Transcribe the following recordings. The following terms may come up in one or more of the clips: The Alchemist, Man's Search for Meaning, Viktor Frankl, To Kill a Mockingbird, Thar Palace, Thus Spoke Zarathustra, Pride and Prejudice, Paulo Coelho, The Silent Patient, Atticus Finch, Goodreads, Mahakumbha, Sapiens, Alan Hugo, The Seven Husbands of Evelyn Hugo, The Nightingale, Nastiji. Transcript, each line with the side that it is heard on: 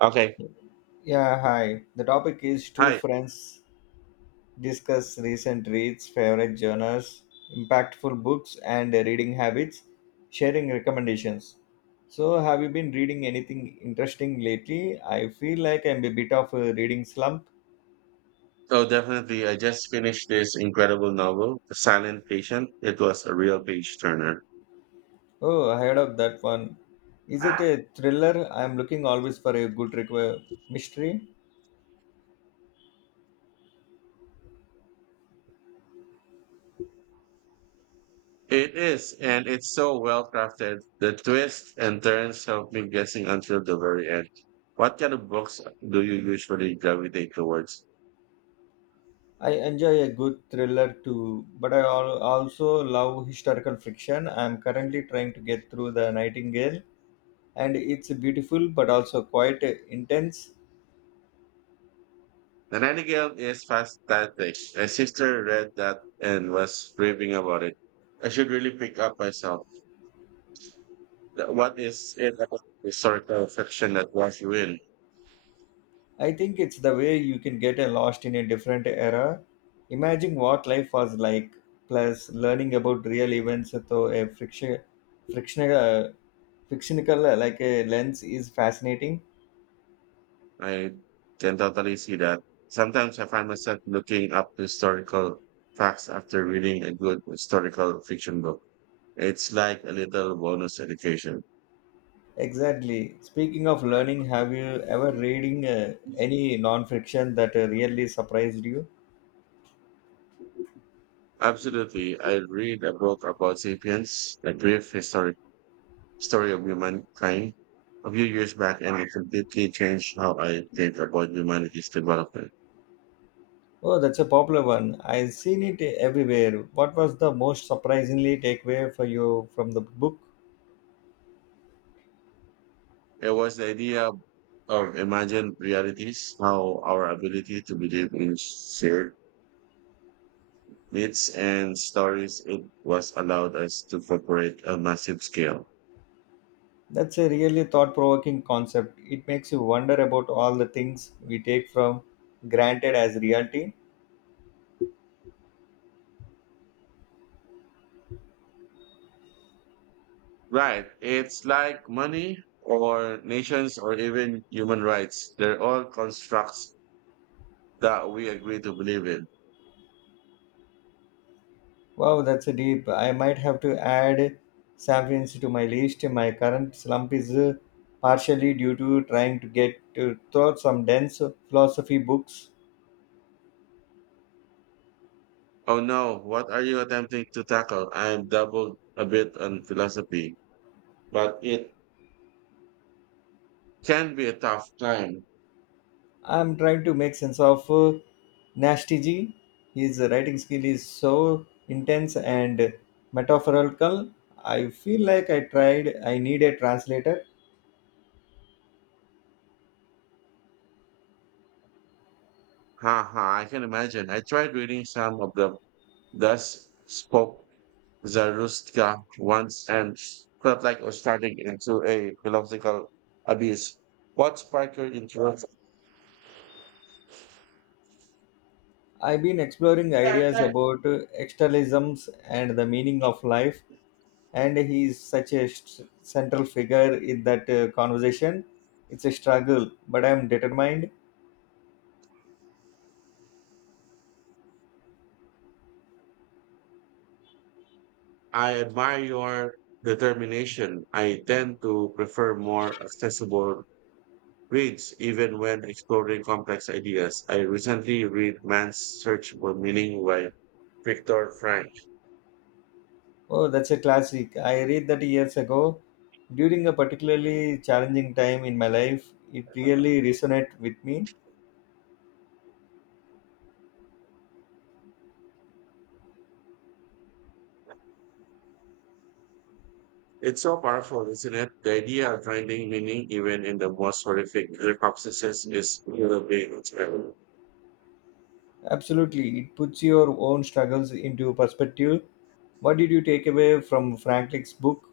right: Okay.
left: Yeah, hi. The topic is two
right: Hi.
left: friends discuss recent reads, favorite genres, impactful books, and reading habits, sharing recommendations. So, have you been reading anything interesting lately? I feel like I'm a bit of a reading slump.
right: So definitely, I just finished this incredible novel, The Silent Patient. It was a real page turner.
left: Oh, I heard of that one. Is it a thriller? I'm looking always for a good mystery.
right: It is, and it's so well crafted. The twists and turns help me guessing until the very end. What kind of books do you usually gravitate towards?
left: I enjoy a good thriller too, but I also love historical fiction. I'm currently trying to get through The Nightingale, and it's beautiful but also quite intense.
right: The Nightingale is fantastic. My sister read that and was raving about it. I should really pick up myself. What is it about historical fiction that draws you in?
left: I think it's the way you can get lost in a different era. Imagine what life was like, plus learning about real events through a frictional, uh, fictional like a lens is fascinating.
right: I can totally see that. Sometimes I find myself looking up historical facts after reading a good historical fiction book. It's like a little bonus education.
left: Exactly. Speaking of learning, have you ever reading any non-fiction that really surprised you?
right: Absolutely. I read a book about sapiens, a brief historic story of humankind, a few years back, and it completely changed how I think about humanity's development.
left: Oh, that's a popular one. I've seen it everywhere. What was the most surprisingly takeaway for you from the book?
right: It was the idea of imagined realities, how our ability to believe in shared myths and stories it was allowed us to corporate a massive scale.
left: That's a really thought provoking concept. It makes you wonder about all the things we take from granted as reality.
right: Right. It's like money or nations or even human rights. They're all constructs that we agree to believe in.
left: Wow, that's a deep. I might have to add San Francisco to my list. My current slump is partially due to trying to get to through some dense philosophy books.
right: Oh no, what are you attempting to tackle? I'm doubled a bit on philosophy, but it can be a tough time.
left: I'm trying to make sense of Nastiji. His writing skill is so intense and metaphorical. I feel like I tried, I need a translator.
right: Haha, I can imagine. I tried reading some of the thus spoke Zarathustra once and felt like I was starting into a philosophical abyss. What sparked your interest?
left: I've been exploring ideas about externalisms and the meaning of life, and he is such a central figure in that conversation. It's a struggle, but I'm determined.
right: I admire your determination. I tend to prefer more accessible reads, even when exploring complex ideas. I recently read Man's Search for Meaning by Viktor Frank.
left: Oh, that's a classic. I read that years ago during a particularly challenging time in my life. It really resonated with me.
right: It's so powerful, isn't it? The idea of finding meaning even in the most horrific circumstances is really big.
left: Absolutely, it puts your own struggles into perspective. What did you take away from Franklin's book?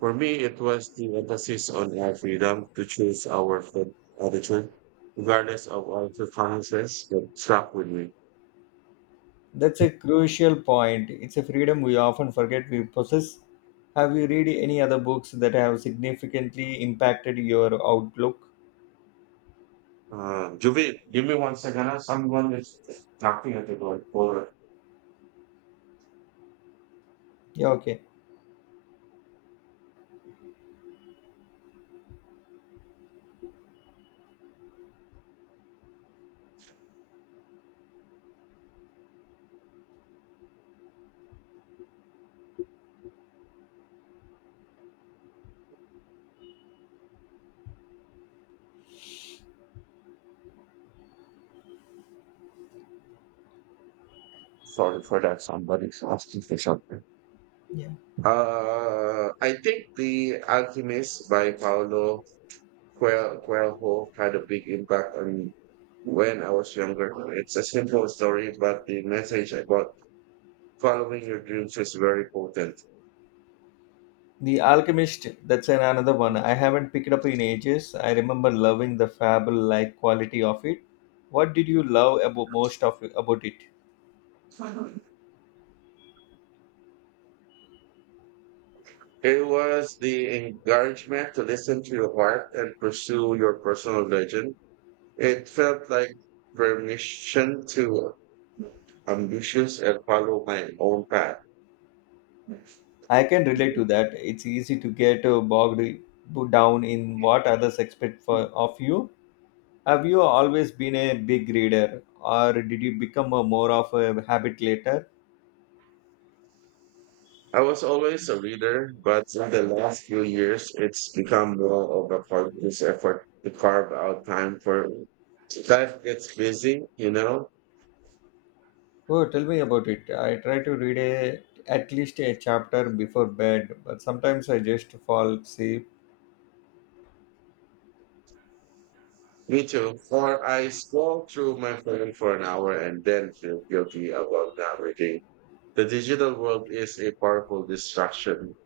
right: For me, it was the emphasis on our freedom to choose our food attitude, regardless of our preferences, that stuck with me.
left: That's a crucial point. It's a freedom we often forget we possess. Have you read any other books that have significantly impacted your outlook?
right: Juvi, give me 1 second. Huh? Someone is knocking at the door. Or,
left: Yeah, okay.
right: sorry for that. Somebody's asking for something.
left: Yeah.
right: I think The Alchemist by Paulo Coelho had a big impact on me when I was younger. It's a simple story, but the message about following your dreams is very potent.
left: The Alchemist, another one. I haven't picked up in ages. I remember loving the fable-like quality of it. What did you love about most of about it?
right: It was the encouragement to listen to your heart and pursue your personal legend. It felt like permission to ambitious and follow my own path.
left: I can relate to that. It's easy to get bogged down in what others expect for, of you. Have you always been a big reader, or did you become a more of a habit later?
right: I was always a reader, but in the last few years, it's become more of a conscious effort to carve out time for it. Life gets busy, you know.
left: Oh, tell me about it. I try to at least a chapter before bed, but sometimes I just fall asleep.
right: Me too. Or I scroll through my phone for an hour and then feel guilty about not reading. The digital world is a powerful distraction.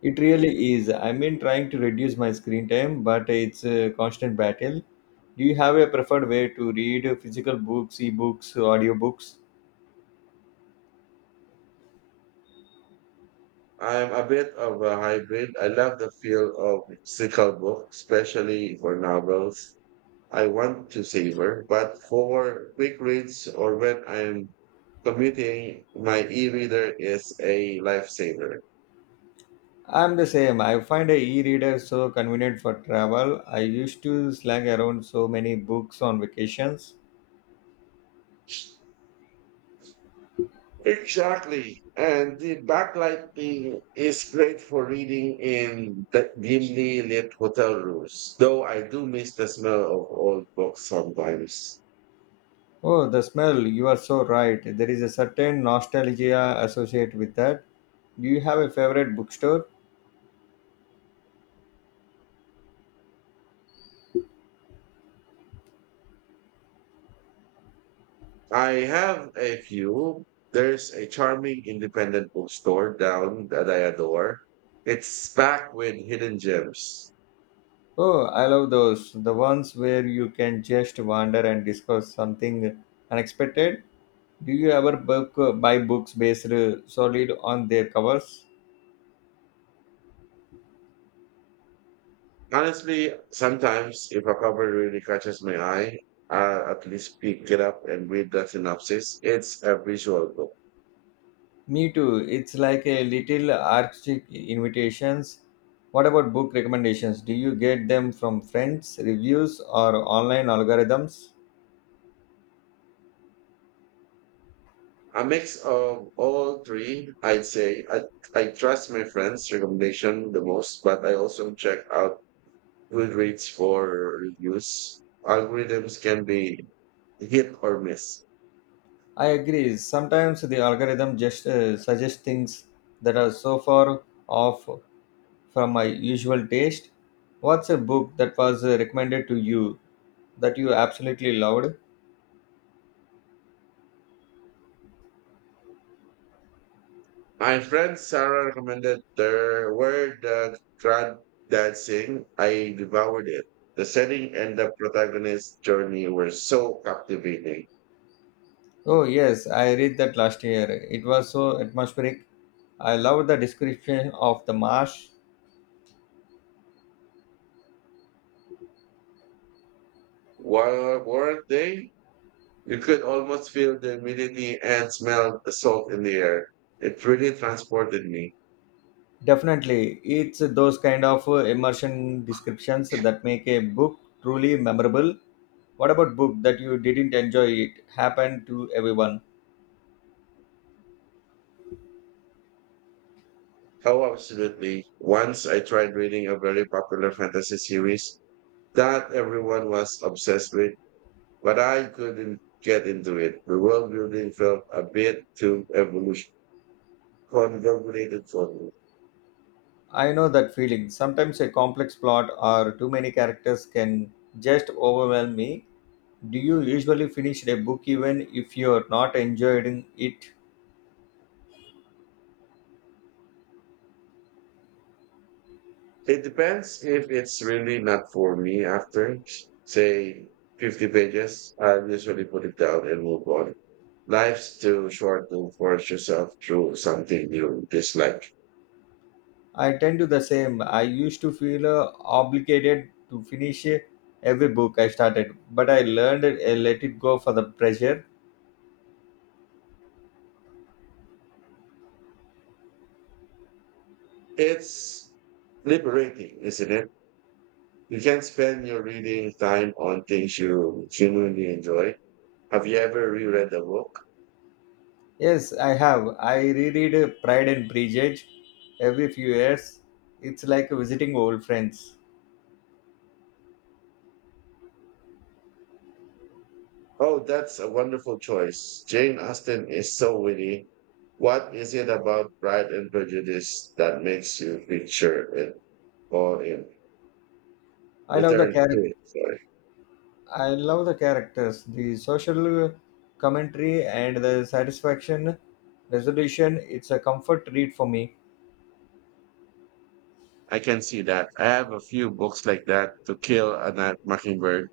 left: It really is. I mean, trying to reduce my screen time, but it's a constant battle. Do you have a preferred way to read physical books, ebooks, audiobooks?
right: I'm a bit of a hybrid. I love the feel of physical book, especially for novels. I want to savor, but for quick reads or when I'm commuting, my e-reader is a lifesaver.
left: I'm the same. I find a e-reader so convenient for travel. I used to slang around so many books on vacations.
right: Exactly. And the backlighting is great for reading in the dimly lit hotel rooms, though I do miss the smell of old books sometimes.
left: Oh, the smell. You are so right. There is a certain nostalgia associated with that. Do you have a favorite bookstore?
right: I have a few. There's a charming independent bookstore down that I adore. It's packed with hidden gems.
left: Oh, I love those. The ones where you can just wander and discover something unexpected. Do you ever book, buy books based solely on their covers?
right: Honestly, sometimes if a cover really catches my eye, I at least pick it up and read the synopsis. It's a visual book.
left: Me too. It's like a little artistic invitations. What about book recommendations? Do you get them from friends, reviews, or online algorithms?
right: A mix of all three, I'd say. I trust my friends' recommendation the most, but I also check out Goodreads for reviews. Algorithms can be hit or miss.
left: I agree. Sometimes the algorithm just suggests things that are so far off from my usual taste. What's a book that was recommended to you that you absolutely loved?
right: My friend Sarah recommended *The were the Granddad Sing. I devoured it. The setting and the protagonist's journey were so captivating.
left: Oh, yes, I read that last year. It was so atmospheric. I loved the description of the marsh.
right: Weren't they? You could almost feel the humidity and smell the salt in the air. It really transported me.
left: Definitely, it's those kind of immersion descriptions that make a book truly memorable. What about book that you didn't enjoy? It happened to everyone.
right: Oh, absolutely. Once I tried reading a very popular fantasy series that everyone was obsessed with. But I couldn't get into it. The world building felt a bit too evolution convoluted for me.
left: I know that feeling. Sometimes a complex plot or too many characters can just overwhelm me. Do you usually finish a book even if you're not enjoying it?
right: It depends if it's really not for me after, say, 50 pages. I usually put it down and move on. Life's too short to force yourself through something you dislike.
left: I tend to the same. I used to feel obligated to finish every book I started, but I learned let it go for the pressure.
right: It's liberating, isn't it? You can spend your reading time on things you genuinely enjoy. Have you ever reread a book?
left: Yes, I have. I reread Pride and Prejudice every few years. It's like visiting old friends.
right: Oh, that's a wonderful choice. Jane Austen is so witty. What is it about Pride and Prejudice that makes you picture it or in
left: I love the
right: return to
left: character.
right: it? Sorry.
left: I love the characters, the social commentary, and the satisfaction resolution. It's a comfort read for me.
right: I can see that. I have a few books like that to kill a Night mockingbird.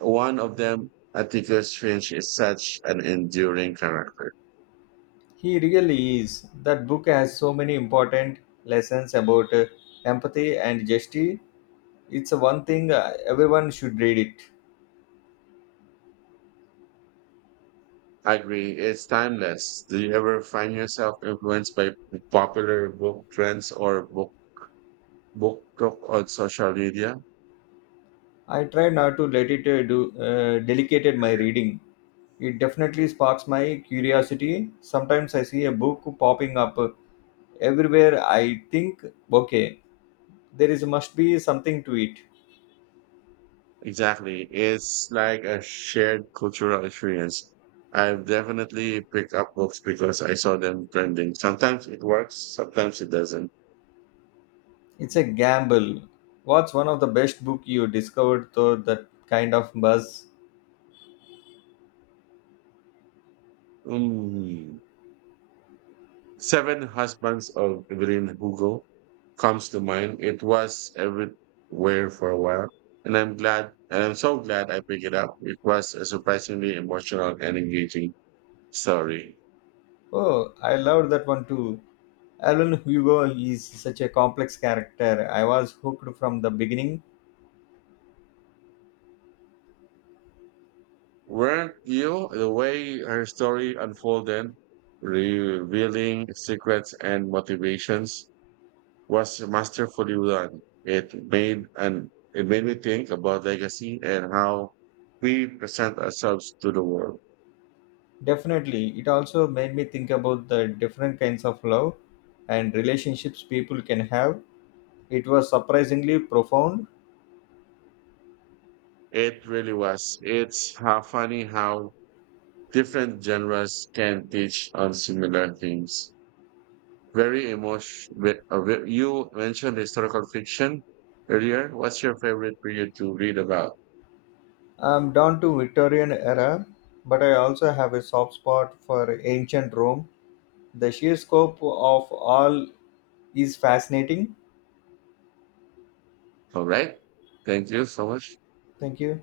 right: One of them, Atticus Finch, is such an enduring character.
left: He really is. That book has so many important lessons about empathy and justice. It's a one thing everyone should read it.
right: I agree. It's timeless. Do you ever find yourself influenced by popular book trends or book talk on social media?
left: I try not to let it do delicate my reading. It definitely sparks my curiosity. Sometimes I see a book popping up everywhere. I think, okay, there is must be something to it.
right: Exactly. It's like a shared cultural experience. I've definitely picked up books because I saw them trending. Sometimes it works, sometimes it doesn't.
left: It's a gamble. What's one of the best book you discovered through that kind of buzz?
right: Mm. Seven Husbands of Evelyn Hugo comes to mind. It was everywhere for a while. And I'm so glad I picked it up. It was a surprisingly emotional and engaging story.
left: Oh, I loved that one too. Alan Hugo is such a complex character. I was hooked from the beginning.
right: Weren't you? The way her story unfolded, revealing secrets and motivations, was masterfully done. It made me think about legacy and how we present ourselves to the world.
left: Definitely. It also made me think about the different kinds of love and relationships people can have. It was surprisingly profound.
right: It really was. It's how funny how different genres can teach on similar themes. Very emotional. You mentioned historical fiction earlier. What's your favorite period to read about?
left: I'm down to Victorian era, but I also have a soft spot for ancient Rome. The sheer scope of all is fascinating.
right: All right. Thank you so much.
left: Thank you.